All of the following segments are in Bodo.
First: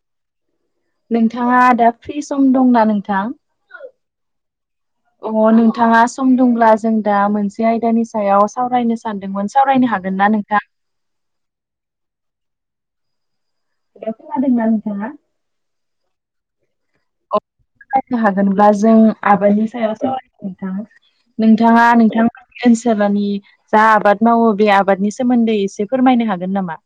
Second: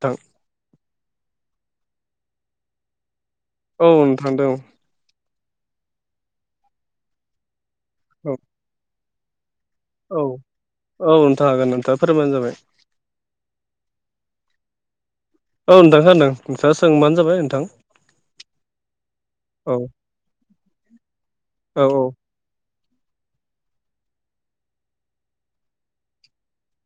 थां नोंथाङा दा फ्रि सम दंना नोंथां औ नोंथां दं अ नोंथाङा सम दंब्ला जों दा मोनसे आयदानि औ सायाव सावरायनो सानदोंमोन सावरायनो हा औ औ नोंथां हागोन नोंथाङा फोरमायबानो जाबाय थिगानो खोनादों ना नोंथाङा औ नोंथां खोनादों दा सोंबानो जाबाय नोंथां [unintelligible] हागोनब्ला जों आबादनि औ सायाव सावरायनो नोंथां औ नोंथाङा औ नोंथां ओनसोलनि जा आबाद मावो बे आबादनि सोमोन्दै एसे फोरमायनो हागोन नामा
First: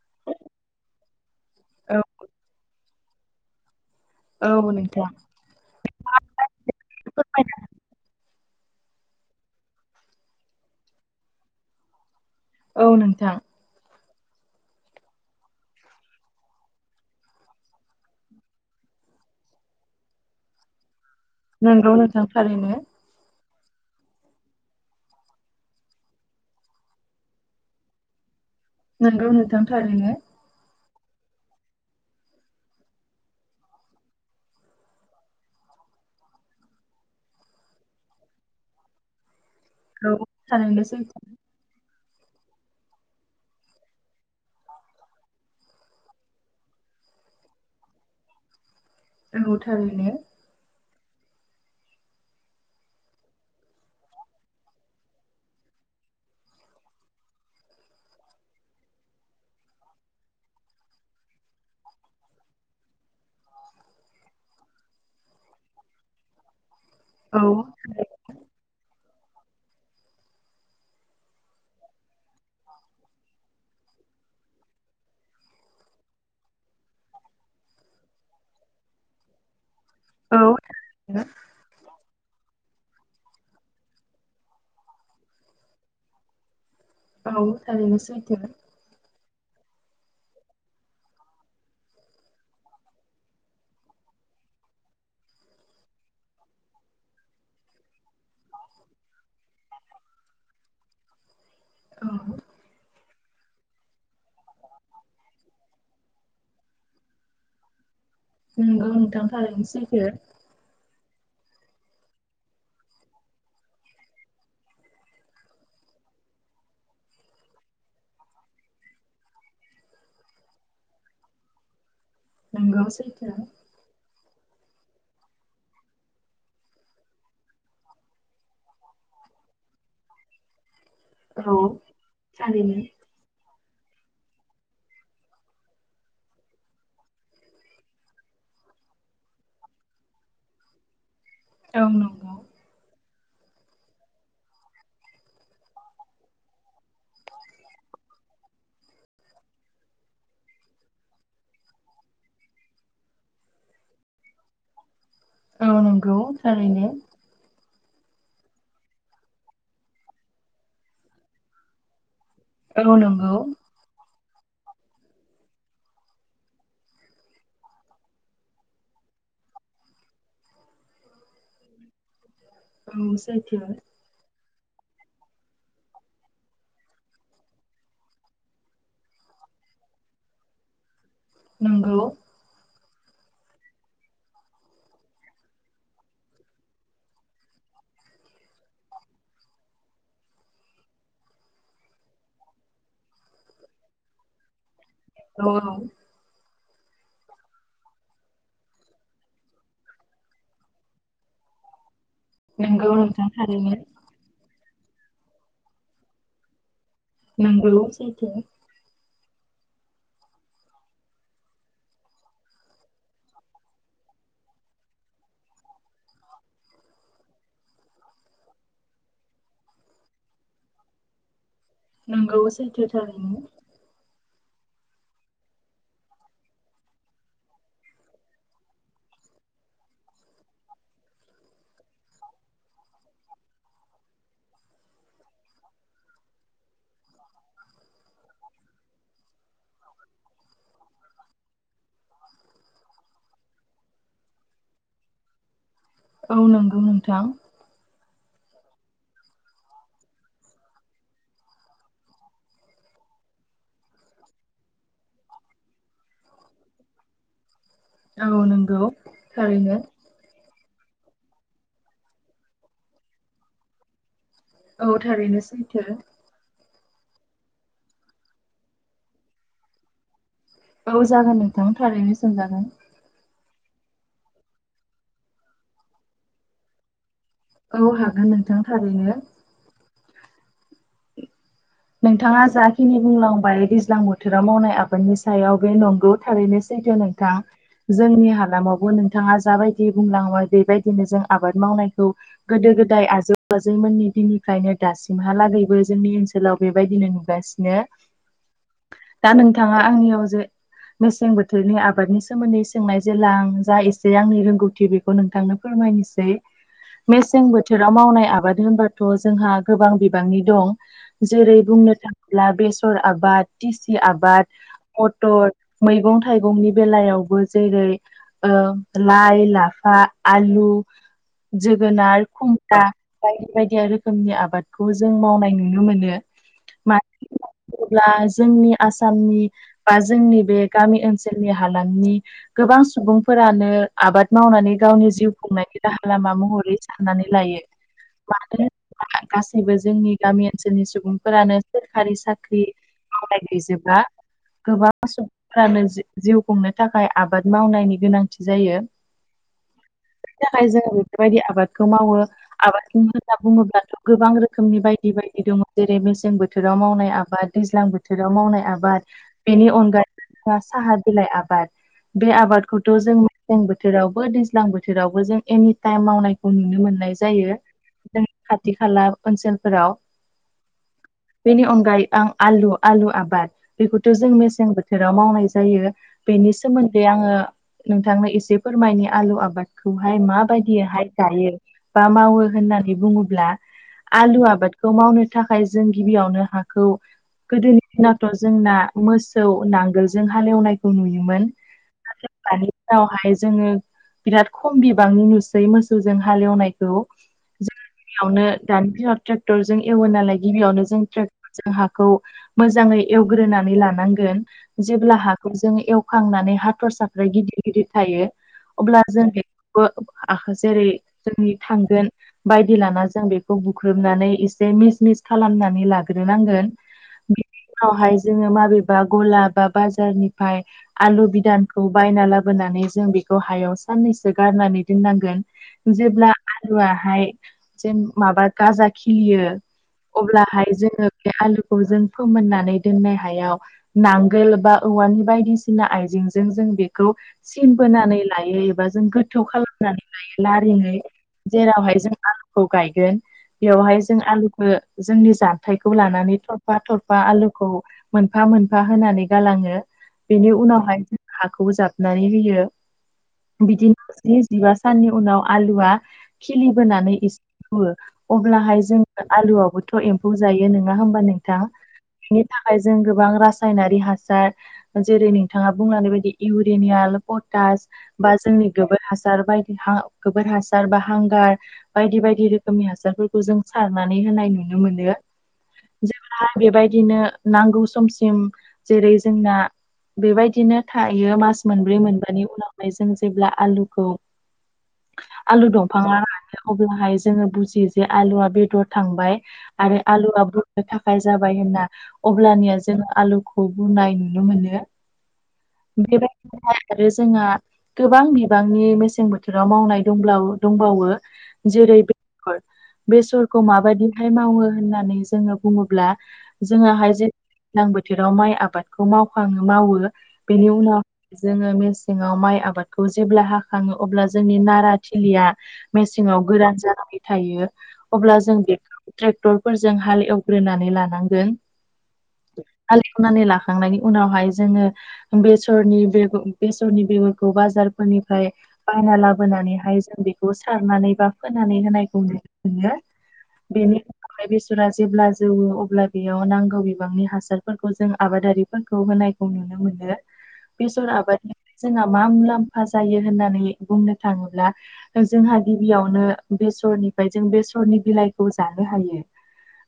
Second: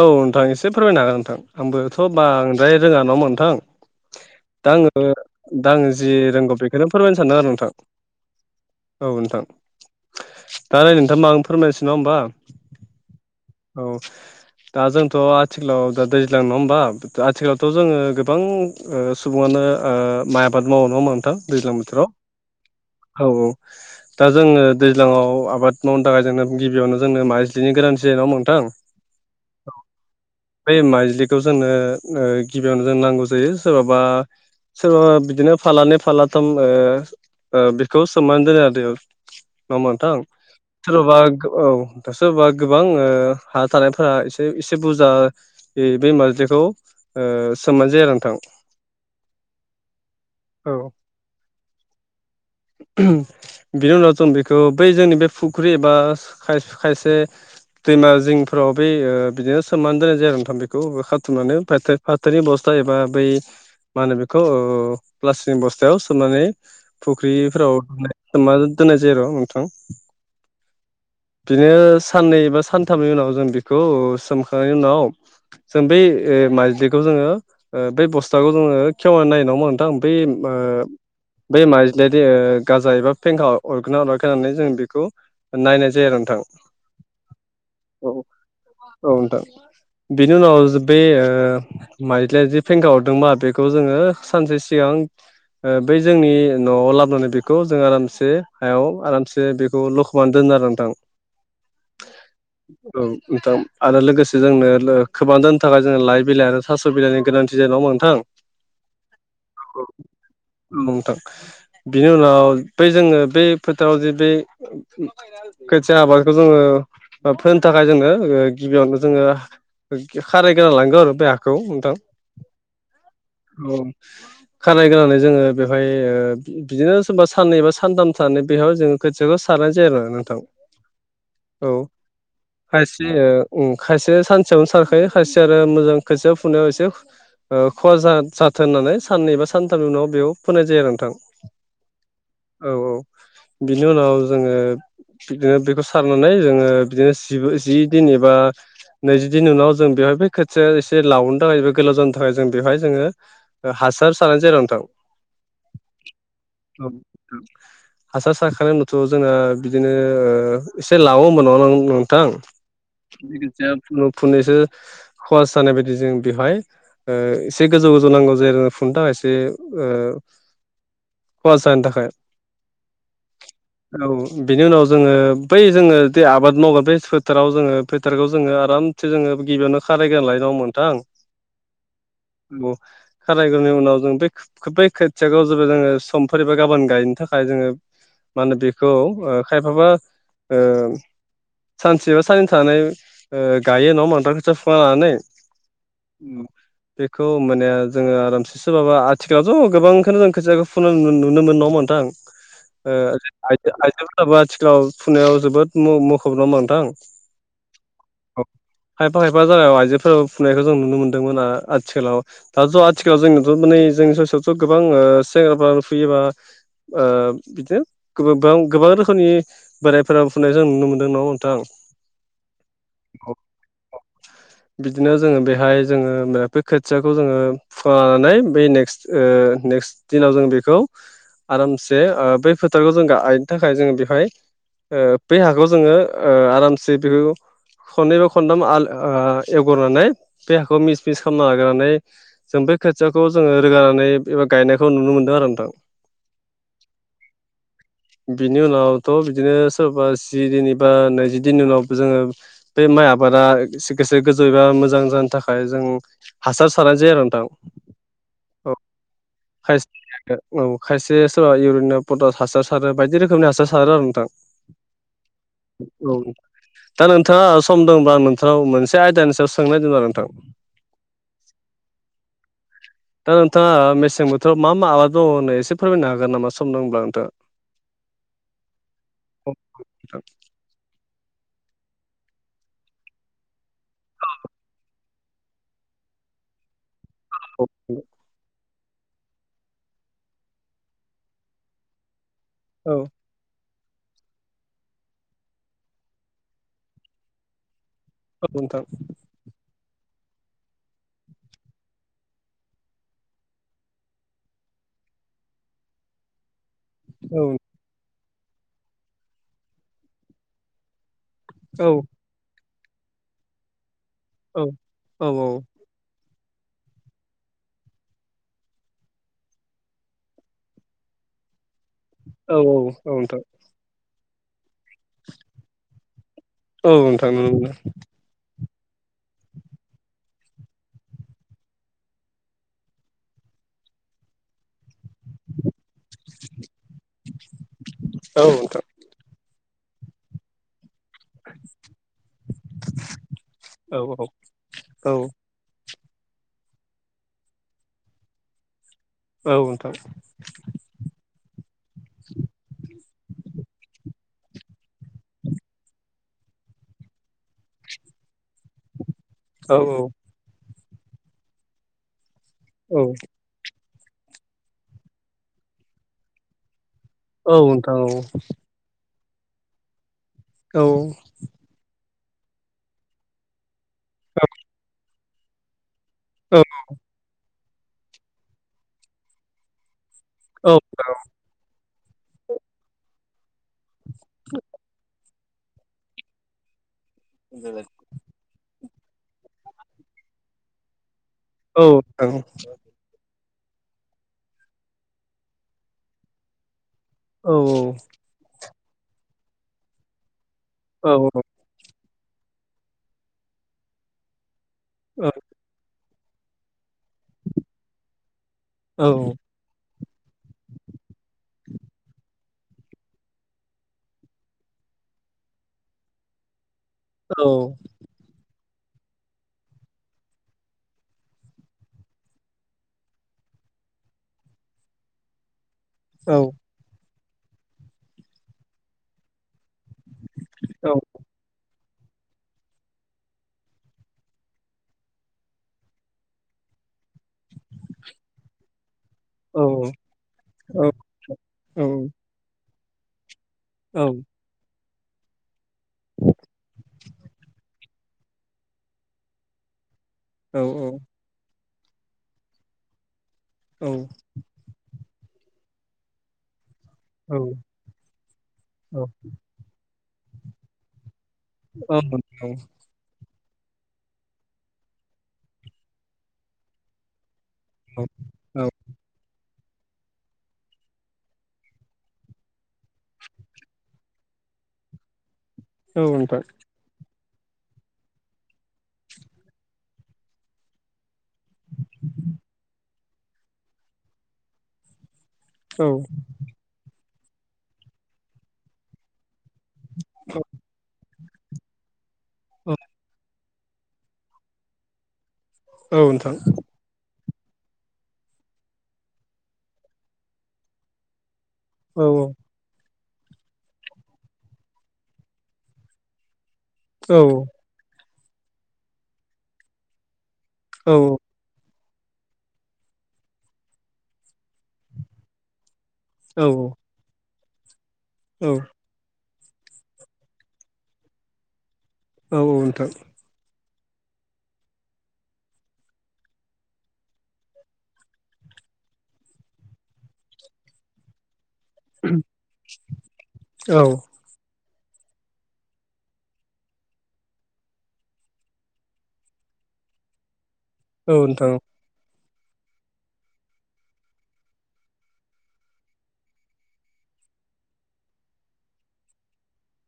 औ नोंथां एसे फोरमायनो हागोन नोंथां औ आंबोथ' बांद्राय रोङा नङा होनबा नोंथां औ दा आङो नोंथां। दा आङो जि रोंगौ बेखौनो फोरमायनो सानदों आरो नोंथां औ नोंथां दा ओ नोंथां आं फोरमायनोसै नङा होनबा औ नोंथां औ दा जोंथ' आथिखालाव दा दैज्लां नङा होमबा आथिखालावथ' जोङो गोबां सुबुङानो माइ आबाद मावो नङा होनबा नोंथां दैज्लां नोंगौ बोथोराव नोंथां थारैनो औ औ दा जोङो दैज्लाङाव आबाद मावनो थाखाय जोंङो गिबियावनो जोंनो माइजिलिनि गोनांथि जायो नङा होनबा नोंथां नोंगौ नोंथां थारैनो बे माइज्लिखौ जोंनो गिबियावनो जों नांगौ जायो सोरबाबा सोरबाबा बिदिनो फालानै फालाथाम ओ ओ बेखौ सोमनानै दोनो आरो नडा होनबा औ नोंथां थारैनो सैथो सोरबा औ दा सोरबा गोबां हा थानायफोरा एसे ए एसे बुरजा बे नारजिखौ सोमनाय जाया आरो नोंथां नंगौ थारैनो औ [inaudible] बिनि उनाव जों बेखौ बै जोंनि बे फुख्रि एबा खायसे दैमा जिंफोराव बे बिदिनो सोमनानै दोननाय जायो आरो नोंथां बेखौ खाथुमनानै फाथो फाथोनि अबस्था एबा बै मा होनो बेखौ प्लास्टिक बस्थायाव सोमनानै औ फुख्रिफोराव दोननाय सोमना दोननाय जायो आरो नोंथां बिनो साननै बा सानथामनि उनाव जों बेखौ सोमखांनायनि उनाव जों बै माइज्लिखौ जोङो बै बस्थाखौ जोङो खेवना नायो नडा होनबा नोंथां बै औ ओ थारैनो बै माइज्लिया गाजा एबा फेंखा अरगोन ना अराखै होननानै जों बेखौ नायनाय जायो आरो नोंथां औ थारैनो सैथो औ नोंथां बेनि उनाव बे माइज्लिया जि फेंखा हरदोंबा बेखौ जोङो सानसे सिगां बै जोंनि न'आव लाबोनानै बेखौ जों आरामसे हायाव आरामसे बेखौ लखबनानै दोनो आरो नोंथां औ नोंथा आरो लोगोसे जोंनो खोबना जानो थाखाय जों लाइ बिलाइ आरो थास' बिलाइनि गोनांथि जायो ना नोंथां नोंगौ नोंथां थारैनो सैथो नोंथां बिनि उनाव बै जोङो बे फोथाराव जे बे खोथिया आबादखौ जोङो फोनो थाखाय जोङो गिबियावनो जोङो खारायगोना लानांगौ आरो बे हाखौ नोंथां नंगौ सैथो औ खारायग्रोनानै जोङो बेवहाय ओ बिदिनो सोरबा साननै बा सानथाम थानानै बेहाय जों खोथियाखौ सारनाय आरोना नोंथां। [inaudible] औ थारैनो खायसे ओ उम खायसेया सानसेयावनो सारखायो खायसेया आरो मोजां खायसेयाव फुनायाव एसे ओ खहा जा जाथों होननानै साननै एबा सानथामनि उनाव बेयाव फोनाय जायो आरो नोंथां। औ नंगौ औ औ बिनि उनाव जोङो बिदिनो बेखौ सारनानै जोङो बिदिनो जिबो जि दिन बा नैजिदिननि उनाव जों बेवहाय बे खोथिया एसे लावनो थाखाय बा गोलाव जानो थाखाय जों बेवहाय जोङो ओ हासार सारनाय जायो आरो नोंथां। औ नंगौ थारैनो औ हासार सारखानाय उनावथ' जोङो बिदिनो ओ एसे लावो ओमबा नङा नोंथां औ नों [unintelligible] फुनु फुनैसो खहास जानाय बायदि जों बेवहाय ओ एसे गोजौ गोजौ नांगौ जेरै फुनो थाखायबो एसे ओ खहास जानो थाखाय औ सैथो औ बेनि उनाव जोङो बै जोङो जे आबाद मावगोन बे फोथाराव जोङो फोथारखौ जोङो आरामसे जोङो गिबियावनो खारायग्रोना लायो नङा ओमबा नोंथां? नंगौ औ खारायग्रोनायनि उनाव जों बे बै खोथिखौ जोबो जोङो समफोर एबा गाबोन गायनो थाखाय जोङो मा होनो बेखौ ओ खायफाबा ओ सानसे बा साननै थानानै ओ गायो नङा ओमबा नोंथां खोथिया फुखाना लानानै औ [inaudible] बेखौ ओमबानिया जोङो आरामसे सोबाबा आथिखालावथ' गोबांखोनो जों खोथियाखो फुनाय नुनो मोनो नङा ओनबा नोंथां? नंगौ ओ नोंथां थारैनो आइजो आइजोफोराबो आथिखालाव फुनायाव जोबोद मु मुखुब नडा ओनबा नोंथां? नंगौ सै खायफा खायफा जागायाव आइजोफोराबो फुनायखौ जों नुनो मोनदोंमोन आथिखालाव दाथ' आथिखालाव जोंथ' माने जोंनि सयावथ' गोबां सेंग्राफ्रा फुयो बा ओ बिदिनो गोबां गोबां रोखोमनि बोरायफोरा फुनाय जों नुनो मोन्दों नङा ओमबा नोंथां। नंगौ सैथो औ थारैनो [inaudible] बिदिनो जोङो बेहाय जोङो बेफोर खोथियाखौ जोङो फुखाना लानानै बे नेक्स्ट ओ नेक्स्ट दिनाव जों बेखौ आरामसे ओ बै फोथारखौ जों गायनो थाखाय जों बेहाय ओ बे हाखौ जोङो ओ आरामसे बेखौ खननै बा खनथाम आल ओ एवग्रोनानै बे हाखौ मिक्स मिक्स खामना लाग्रोनानै जों बे खोथियाखौ जोङो रोगानानै एबा गायनायखौ नुनो मोनदों आरो नोंथां। औ नंगौ नोंथां बिनि उनावथ' बिदिनो सोरबा जि दिन एबा नैजि दिननि उनाव जोङो बे माइ आबादा एसे गोसो गोजौ एबा मोजां जानो थाखाय जों हासार सारनाय जायो आरो नोंथां औ नंगौ थारैनो। खायसे औ खायसे सोरबा इउरिनिया पटास हासार सारो बायदि रोखोमनि हासार सारो आरो नोंथां। औ थारैनो सैथो औ दा नोंथाङा सम दंबा नोंथांनाव मोनसे आयदानि सायाव सोंनाय दं आरो नोंथां औ जागोन नोंथां थारैनो सोंजागोन दा नोंथाङा मेसें बोथोराव मा मा आबाद मावो आंनो एसे फोरमायनो हागोन नामा सम दं होनब्ला नोंथाङा औ हागोन नोंथां थारैनो नोंथाङा जाखिनि बुंलांबाय दैज्लां बोथोराव मावनाय आबादनि सायाव बे नंगौ थारैनो सैथो नों औ जोंनि हालामावबो नों बिथाङा जाबायदि बुंलांबाय बेबायदिनो जों आबाद मावनायखौ गोदो गोदाय आजै आजैमोननि दिननिफ्रायनो दासिमहालागैबो जोंनि ओनसोलाव बेबायदिनो नुगासिनो औ नोंथां दा नोंथाङा आंनियाव जे मेसें बोथोरनि आबादनि सोमोन्दै सोंनाय जेला आं जा एसे आंनि रोंगौथि बे खौ नोंथांनो फोरमायनोसै औ मेसें बोथोराव मावनाय आबाद होनबाथ' जोंहा गोबां बिबांनि दं जेरै औ बुंनो नोंथां थाङोब्ला बेसर आबाद टिसि आबाद औ मटर मैगं थाइगंनि बेलायावबो जेरै आ लाइ लाफा आलु जोगोनार औ खुमब्रा औ नोंथां बायदि बायदि रोखोमनि आबादखौ जों मावनाय नुनो मोनो औ मानो नोंथां होनना नुनो मोनदों बुङोब्ला जोंनि आसामनि बा जोंनि बे गामि ओनसोलनि हालामनि गोबां सुबुंफोरानो आबाद मावनानै गावनि जिउ खुंनायनि राहा लामा महरै साननानै लायो [inaudible] औ नोंथां होनोब्ला गासैबो जोंनि गामि ओनसोलनि सुबुं सुबुंफोरानो सोरखारि साख्रि मावनाय गैजोबा औ गोबां सुबुं फोरानो जिउ खुंनो थाखाय आबाद मावनायनि गोनांथि जायो औ नोंथां बेबायदि आबादखौ मावो आबादखौनो होनना बुङोब्लाथ' गोबां रोखोमनि बायदि बायदि दङ जेरै मेसें बोथोराव मावनाय आबाद दैज्लां बोथोराव मावनाय आबाद बेनि औ नोंथां औ अनगायै साहा बिलाइ आबाद बे आबादखौथ' नोंथां जों मेसें बोथोरावबो दैज्लां बोथोरावबो जों एनि टाइम मावनायखौ नुनो मोननाय जायो जों खाथि खाला ओनसोलफोराव औ बेनि अनगायै आं आलु आलु आबाद बेखौथ' जों मेसें बोथोराव मावनाय जायो बेनि सोमोन्दै आङो नोंथांनो एसे फोरमायनि आलु आबाद खौहाय माबायदियैहाय गायो बा मावो होननानै बुङोब्ला आलु आबादखौ मावनो थाखाय जों गिबियावनो हाखौ गोदोनि दिनथ' जोंना मोसौ नांगोलजों हालेवनायखौ नुयोमोन औ नोंथां नंगौ [unintelligible] दावहाय जोङो बिराद खम बिबांनि नुसै मोसौजों हालेवनायखौ औ औ आवनो दानि दिनाव ट्रेक्टरजों एवो नालाय गिबियावनो जों औ ट्रेक जों हाखौ मोजाङै एवग्रोनानै लानांगोन जेब्ला औ हाखौ जों एव खांनानै हाथरसाफ्रा गिदिर गिदिर थायो औ अब्ला जों बे बो जेरै जोंनि थांगोन बायदि लाना जों बेखौ बुख्रुबनानै बे मिस मिस खालामनानै औ लाग्रोनांगोननि उनावहाय जोङो माबेबा गला बा बाजारनिफ्राय आलु बिदानखौ बायना लाबोनानै जों बेखौ हायाव साननैसो गारनानै दोननांगोन औ जेब्ला आलुआहाय जेन माबा गाजा खिलियो अब्लाहाय औ जोङो बे आलुखौ जों फोमोननानै दोननाय हायाव नांगोल बा औवानि बायदिसिना आइजेंजों जों बेखौ सिन बोनानै लायो एबा जों थौ औ खालामनानै लायो औ लारिङै जेरावहाय जों औ आलुखौ गायगोन औ बेवहाय जों आलुखौ जोंनि जानथायखौ लानानै थरफा थरफा आलुखौ मोनफा मोनफा होनानै गालाङो बेनि औ उनावहाय हाखौबो जाबनानै होयो बिदिनो जिबा साननि उनाव आलुआ खिलिबोनानै एसे जौवो अब्लाहाय जों आलुआवबोथ' एम्फौ जायो नोङा होमबा नोंथां औ बेनि थाखाय जों गोबां रासायनारि हासार जेरै नोंथाङा बुंलांनाय बायदि इउरिनियाल पटास बा जोंनि गोबोर हासार बायदि हा गोबोर हासार बा हांगार बायदि बायदि रोखोमनि हासारफोरखौ जों सारनानै होनाय नुनो मोनो नोंथां जेब्ला बेबायदिनो नांगौ समसिम जेरै जोंना बेबायदिनो थायो मास मोनब्रै मोनबानि उनावहाय जों जेब्ला आलुखौ आलु दंफाङा रानो अब्लाहाय जोङो बुजियो आलुआ बे थांबाय आरो आलुआ बुरनो थाखाय जाबाय होनना अब्लानिया जोंङो आलु खौ बुरनाय नुनो मोनो बेबायदिनो आरो जोंहा गोबां बिबांनि मेसें बोथोराव मावनाय दंब्ला दंबावो जेरै औ औ औ नोंथां बेसर बेसरखौ माबायदिहाय मावो होननानै जोंङो बुंङोब्ला जोङाहाय जेन दैज्लां बोथोराव माइ आबादखौ मावखाङो मावो बेनि औ नोंथां औ उनाव जोङो मेसेङाव माइ आबादखौ जेब्ला हाखाङो अब्ला जोंनि नारा थिलिया मेसेङाव गोरान जानानै थायो अब्ला जों बेखौ ट्रेक्टरफोरजों हाल एवग्रोनानै लानांगोन औ नोंथां हालेव नानै लाखांनायनि उनावहाय जोङो बेसरनि बेग बेसरनि बेगरखौ बाजारफोरनिफ्राय बायना लाबोनानैहाय जों बेखौ सारनानै बा फोनानै होनायखौ नुनो मोनो औ बेनि हाय बेसरा जेब्ला जौवो अब्ला बेयाव नांगौ बिबांनि हासारफोरखौ जों आबादारिफोरखौ होनाय खौ नुनो मोनो बेसर औ नोंथां आबादनि जोंहा मा मुलाम्फा जायो होननानै बुंनो थाङोब्ला जोंहा गिबियावनो बेसरनिफ्राय जों बेसर नि बिलाइखौ जानो हायो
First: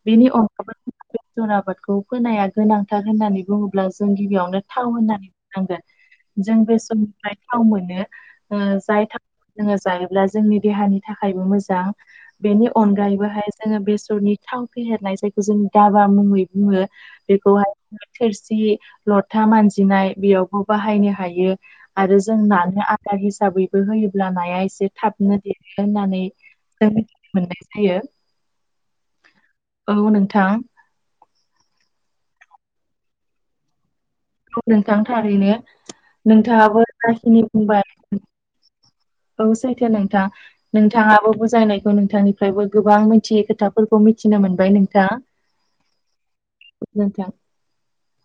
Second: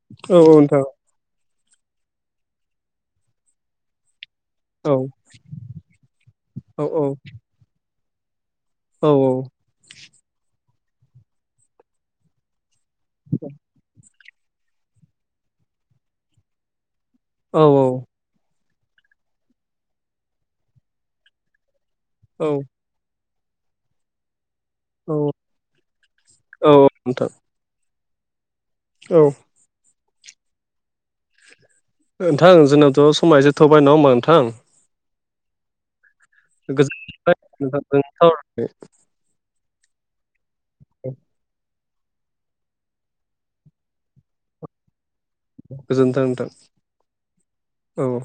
बेनि औ औ नोंथां औ अनगा बेसर आबादखौ फोनाया गोनांथार होननानै बुङोब्ला जों गिबियावनो थाव होननानै बुंनांगोन जों औ बे समनिफ्राय थाव मोनो औ जाय थाव जोङो जायोब्ला जोंनि देहानि थाखायबो मोजां बेनि अनगायैबोहाय जोङो बेसरनि थाव फेहेरनाय जायखौ जों दाबा मुंङै बुंङो बेखौहाय औ थोरसि लथा मानजिनाय बेयावबो बाहायनो हायो आरो जों नानो आदार हिसाबैबो होयोब्ला नाया एसे औ थाबनो औ देरगोन होननानै नोंथां जों मिथिनो मोनो होयो औ औ नोंथां नोंथां जोंनावथ' समा एसे थौबाय नङा होनबा नोंथां औ नोंथां थारैनो नोंथांङाबो गोजोननाय जाखिनि बुंबाय औ सैथो नोंथां नोंथाङाबो बुजायनायखौ नोंथांनि फ्रायबो गोबां मिथियै खोथाफोरखौ मिथिनो मोनबाय नोंथां गोजोन्थों नोंथां गोजोनथों औ